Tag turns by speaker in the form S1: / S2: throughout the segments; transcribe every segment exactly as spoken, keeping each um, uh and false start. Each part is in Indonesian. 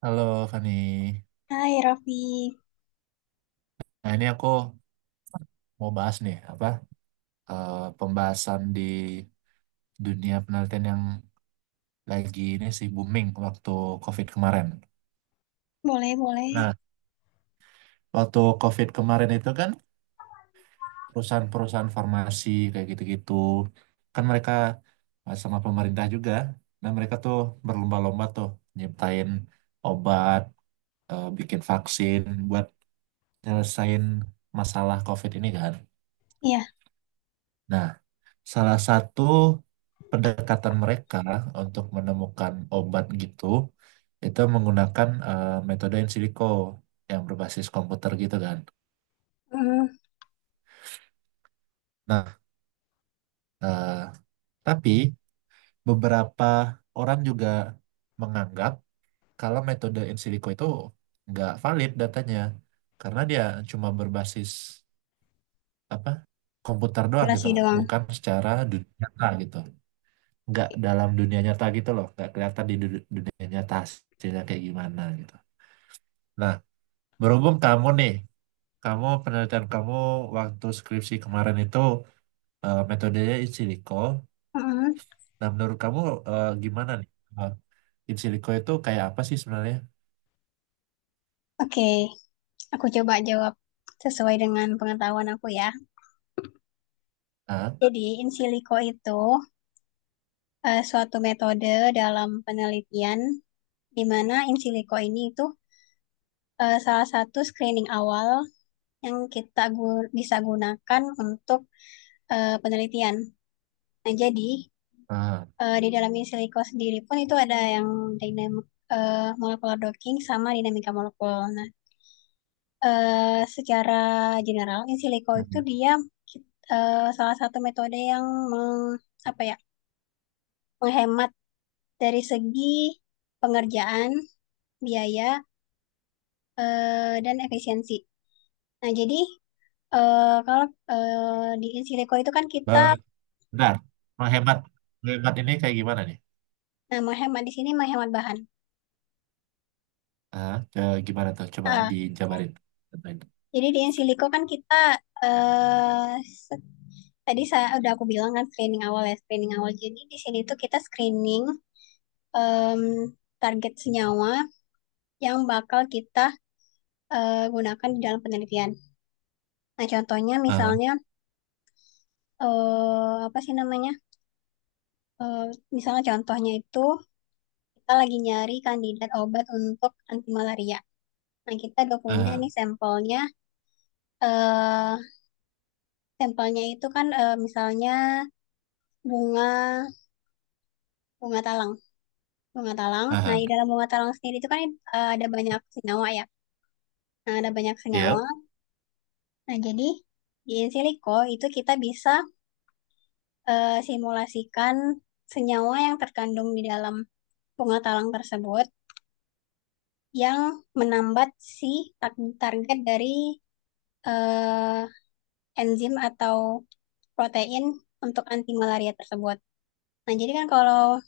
S1: Halo Fani.
S2: Hai Raffi,
S1: Nah ini aku mau bahas nih apa eh, pembahasan di dunia penelitian yang lagi ini sih booming waktu COVID kemarin.
S2: boleh boleh.
S1: Nah waktu COVID kemarin itu kan perusahaan-perusahaan farmasi kayak gitu-gitu kan mereka, eh, sama pemerintah juga. Nah mereka tuh berlomba-lomba tuh nyiptain obat, eh, bikin vaksin buat nyelesain masalah COVID ini kan.
S2: Iya,
S1: Nah, salah satu pendekatan mereka untuk menemukan obat gitu, itu menggunakan eh, metode in silico yang berbasis komputer gitu kan.
S2: mm,
S1: Nah, eh, tapi beberapa orang juga menganggap kalau metode in silico itu nggak valid datanya, karena dia cuma berbasis apa komputer doang gitu
S2: durasi
S1: loh,
S2: doang.
S1: bukan secara dunia nyata gitu. Nggak dalam dunia nyata gitu loh, nggak kelihatan di du- dunia nyata hasilnya kayak gimana gitu. Nah, berhubung kamu nih, kamu, penelitian kamu waktu skripsi kemarin itu eh, metodenya in silico.
S2: Mm.
S1: Nah, menurut kamu eh, gimana nih? Eh, In silico itu kayak apa sih sebenarnya?
S2: Oke, aku coba jawab sesuai dengan pengetahuan aku ya.
S1: Ah,
S2: Jadi, in silico itu eh, suatu metode dalam penelitian di mana in silico ini itu eh, salah satu screening awal yang kita gu- bisa gunakan untuk eh, penelitian. Nah, jadi
S1: ah,
S2: eh, di dalam in silico sendiri pun itu ada yang dinamik eh, molecular docking sama dinamika molekul. Nah, eh secara general in silico itu
S1: ah.
S2: dia eh, salah satu metode yang meng, apa ya, menghemat dari segi pengerjaan, biaya, eh, dan efisiensi. Nah, jadi eh, kalau eh, di in silico itu kan kita,
S1: Ba- Bentar, menghemat, menghemat ini kayak gimana nih?
S2: nah, menghemat di sini menghemat bahan.
S1: Ah, eh, gimana tuh, coba
S2: Ah,
S1: dijabarin.
S2: jadi di in silico kan kita eh se- tadi saya udah aku bilang kan screening awal ya, screening awal. Jadi di sini tuh kita screening em, target senyawa yang bakal kita eh, gunakan di dalam penelitian. Nah, contohnya
S1: Ah,
S2: misalnya, eh, apa sih namanya? Eh, Misalnya contohnya itu kita lagi nyari kandidat obat untuk anti malaria. Nah, kita udah punya
S1: ah,
S2: nih sampelnya. eh Sampelnya itu kan eh, misalnya bunga bunga talang, bunga talang. Nah,
S1: ah,
S2: di
S1: ah.
S2: dalam bunga talang sendiri itu kan eh, ada banyak senyawa ya. Nah, ada banyak senyawa.
S1: Yep.
S2: Nah, jadi di in silico itu kita bisa eh, simulasikan senyawa yang terkandung di dalam bunga talang tersebut yang menambat si tar- target dari eh, enzim atau protein untuk anti malaria tersebut. Nah, jadi kan kalau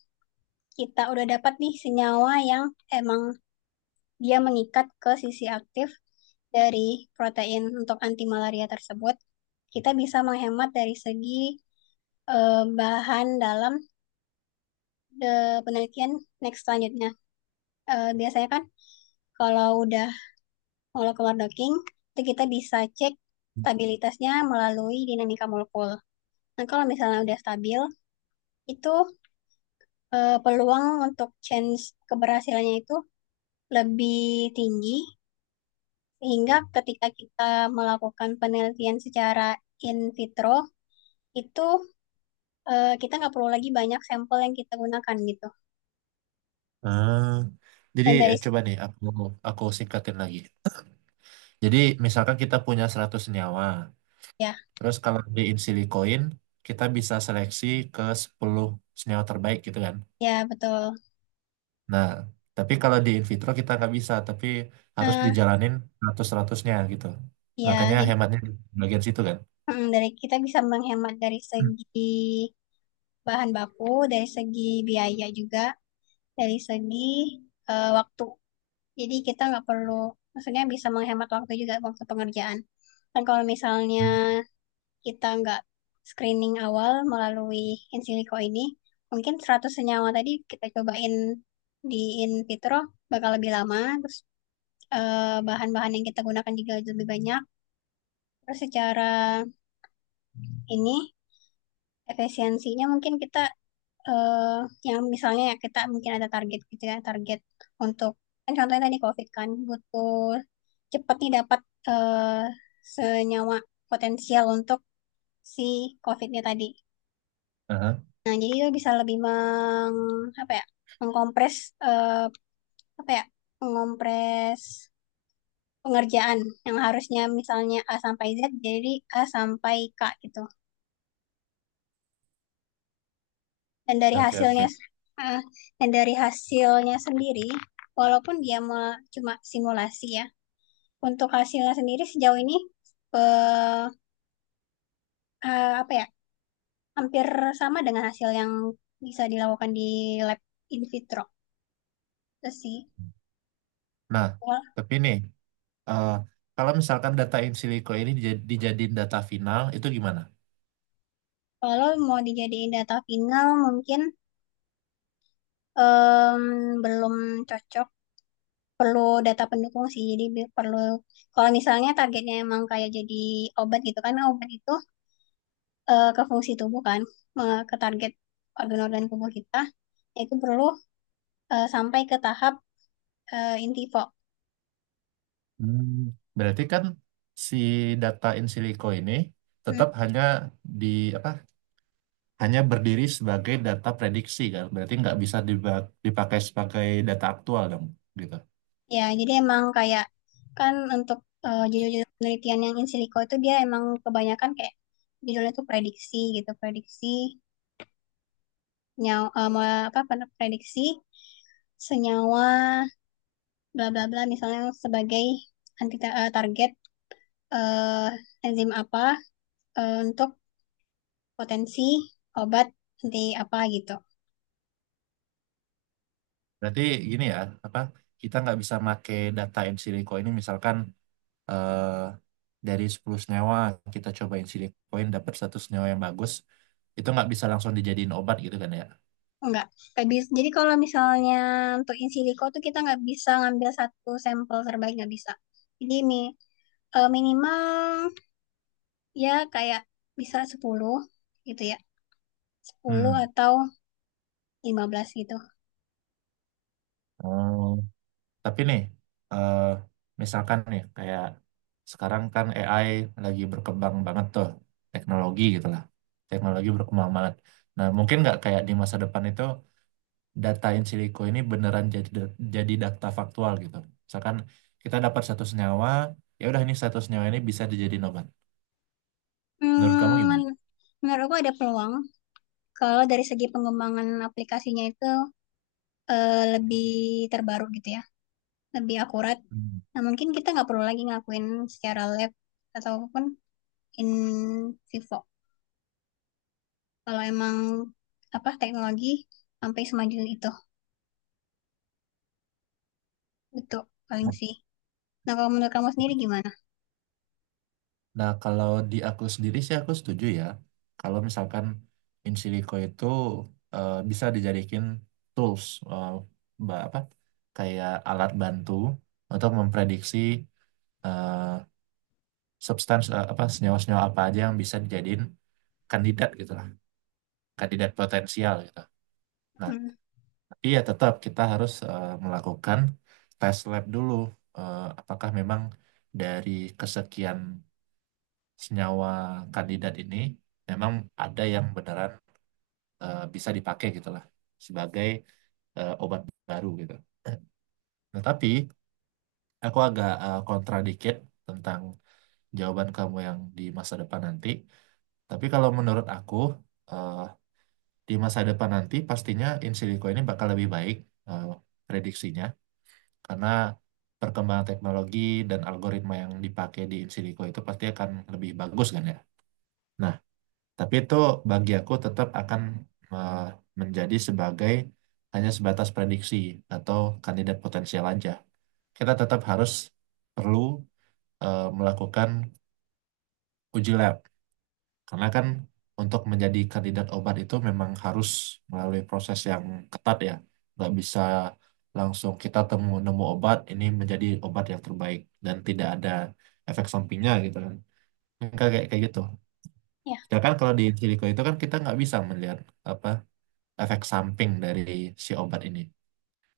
S2: kita udah dapat nih senyawa yang emang dia mengikat ke sisi aktif dari protein untuk anti malaria tersebut, kita bisa menghemat dari segi eh, bahan dalam eh, penelitian next selanjutnya. Eh, biasanya kan kalau udah molekul keluar docking, itu kita bisa cek stabilitasnya melalui dinamika molekul. Nah, kalau misalnya udah stabil, itu eh, peluang untuk chance keberhasilannya itu lebih tinggi, sehingga ketika kita melakukan penelitian secara in vitro, itu eh, kita nggak perlu lagi banyak sampel yang kita gunakan gitu.
S1: Ah, jadi,
S2: Dan dari,
S1: eh, coba nih aku aku singkatin lagi. Jadi misalkan kita punya seratus nyawa,
S2: ya,
S1: terus kalau diin silikoin kita bisa seleksi ke sepuluh senyawa terbaik gitu kan.
S2: ya betul.
S1: Nah, tapi kalau di in vitro kita nggak bisa, tapi harus
S2: Nah,
S1: dijalanin seratus, seratus gitu.
S2: ya
S1: Makanya
S2: jadi
S1: hematnya di bagian situ kan.
S2: mm, dari kita bisa menghemat dari segi bahan baku, dari segi biaya juga, dari segi eh, waktu. Jadi kita nggak perlu, maksudnya bisa menghemat waktu juga, waktu pengerjaan. Dan kalau misalnya
S1: Hmm.
S2: kita nggak screening awal melalui in silico ini, mungkin seratus senyawa tadi kita cobain di in vitro bakal lebih lama, terus eh, bahan-bahan yang kita gunakan juga lebih banyak. Terus secara ini efisiensinya mungkin kita, eh yang misalnya, ya, kita mungkin ada target gitu ya, target untuk, kan contohnya tadi COVID kan butuh cepat nih dapat eh senyawa potensial untuk si COVID-nya tadi.
S1: Aha.
S2: Nah, jadi itu bisa lebih meng apa ya? Mengkompres, eh apa ya, mengompres pengerjaan yang harusnya misalnya A sampai Z jadi A sampai K gitu. dan dari
S1: Oke,
S2: hasilnya
S1: oke.
S2: eh, dan dari hasilnya sendiri, walaupun dia me- cuma simulasi ya, untuk hasilnya sendiri sejauh ini eh, eh, apa ya, hampir sama dengan hasil yang bisa dilakukan di lab in vitro itu sih.
S1: Nah,
S2: Wal-
S1: tapi nih, eh, kalau misalkan data in silico ini dijad- dijadiin data final, itu gimana?
S2: Kalau mau dijadiin data final mungkin em, belum cocok, perlu data pendukung sih, jadi bi- perlu kalau misalnya targetnya emang kayak jadi obat. Gitu kan, obat itu eh, ke fungsi tubuh kan, me- ke target organ-organ tubuh kita, itu perlu eh, sampai ke tahap eh, in vivo.
S1: Hmm. Berarti kan si data in silico ini
S2: Hmm.
S1: tetap hanya di apa? Hanya berdiri sebagai data prediksi kan? Berarti nggak bisa diba- dipakai sebagai data aktual dong, gitu.
S2: Ya, jadi emang kayak, kan untuk eh, judul-judul penelitian yang in silico itu dia emang kebanyakan kayak judulnya tuh prediksi gitu. Prediksi nyawa, eh, me- apa, pen- prediksi senyawa bla bla bla, misalnya sebagai anti, eh, target, eh, enzim apa eh, untuk potensi obat anti apa gitu.
S1: Berarti gini ya, apa? Kita nggak bisa pakai data in silico ini, misalkan eh, dari sepuluh senyawa kita cobain silicoin dapat satu senyawa yang bagus, itu nggak bisa langsung dijadiin obat gitu kan ya?
S2: Enggak. Nggak bisa. Jadi kalau misalnya untuk in silico tuh kita nggak bisa ngambil satu sampel terbaik, nggak bisa. Jadi mi- eh, minimal ya kayak bisa sepuluh gitu ya. Sepuluh atau lima belas gitu.
S1: Hmm. Tapi nih, eh, misalkan nih, kayak sekarang kan A I lagi berkembang banget tuh, teknologi gitu lah. Teknologi berkembang banget. Nah, mungkin nggak kayak di masa depan itu, data in silico ini beneran jadi jadi data faktual gitu. Misalkan kita dapat satu senyawa, ya udah, ini satu senyawa ini bisa dijadiin obat. Menurut kamu
S2: Hmm,
S1: gimana?
S2: men- Menurutku ada peluang kalau dari segi pengembangan aplikasinya itu eh, lebih terbaru gitu ya. Lebih akurat.
S1: Hmm.
S2: Nah, mungkin kita nggak perlu lagi ngakuin secara lab ataupun in vivo. Kalau emang apa, teknologi sampai semaju itu, betul, paling sih. Nah, kalau menurut kamu sendiri gimana?
S1: Nah, kalau di aku sendiri sih aku setuju ya. Kalau misalkan in silico itu eh, bisa dijadikan tools, eh, ba- apa, kayak alat bantu untuk memprediksi, eh, substans eh, apa, senyawa-senyawa apa aja yang bisa dijadiin kandidat gitu lah, kandidat potensial gitu. Nah,
S2: hmm,
S1: tapi ya tetap kita harus eh, melakukan tes lab dulu, eh, apakah memang dari kesekian senyawa kandidat ini memang ada yang beneran eh, bisa dipakai gitu lah, sebagai eh, obat baru gitu. Nah, tapi aku agak eh, kontra dikit tentang jawaban kamu yang di masa depan nanti. Tapi kalau menurut aku, eh, di masa depan nanti pastinya in silico ini bakal lebih baik eh, prediksinya, karena perkembangan teknologi dan algoritma yang dipakai di in silico itu pasti akan lebih bagus kan ya. Tapi itu bagi aku tetap akan eh, menjadi sebagai, hanya sebatas prediksi atau kandidat potensial aja. Kita tetap harus perlu eh, melakukan uji lab, karena kan untuk menjadi kandidat obat itu memang harus melalui proses yang ketat ya. Nggak bisa langsung kita temu nemu obat ini menjadi obat yang terbaik dan tidak ada efek sampingnya gitu kan. Kayak kayak kayak gitu.
S2: Ya,
S1: Sedangkan kalau di in silico itu kan kita nggak bisa melihat apa efek samping dari si obat ini.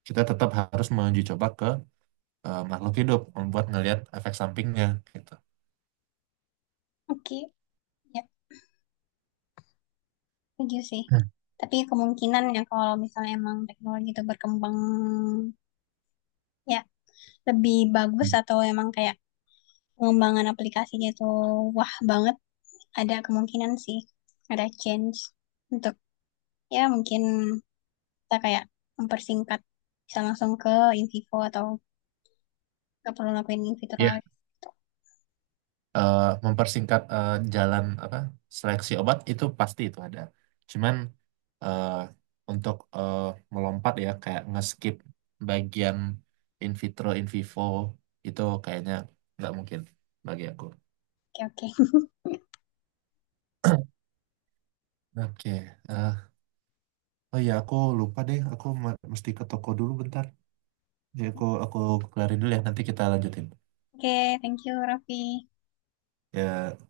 S1: Kita tetap harus menguji coba ke eh, makhluk hidup, membuat ngelihat efek sampingnya gitu.
S2: oke, ya, setuju sih,
S1: Hmm,
S2: tapi kemungkinan ya, kalau misalnya emang teknologi itu berkembang ya lebih bagus,
S1: hmm.
S2: atau emang kayak pengembangan aplikasinya itu wah banget, ada kemungkinan sih ada change untuk, ya mungkin kita kayak mempersingkat, bisa langsung ke in vivo atau nggak perlu lakuin in vitro
S1: Ya,
S2: lagi. Gitu.
S1: Eh, mempersingkat, eh, jalan apa, seleksi obat itu pasti itu ada. Cuman eh, untuk eh, melompat ya, kayak nge-skip bagian in vitro, in vivo, itu kayaknya nggak mungkin bagi aku.
S2: Oke, oke.
S1: Oke, eh, oh ya, aku lupa deh, aku ma- mesti ke toko dulu bentar. Jadi aku aku kelarin dulu ya, nanti kita lanjutin.
S2: Oke, thank you, Raffi.
S1: Ya,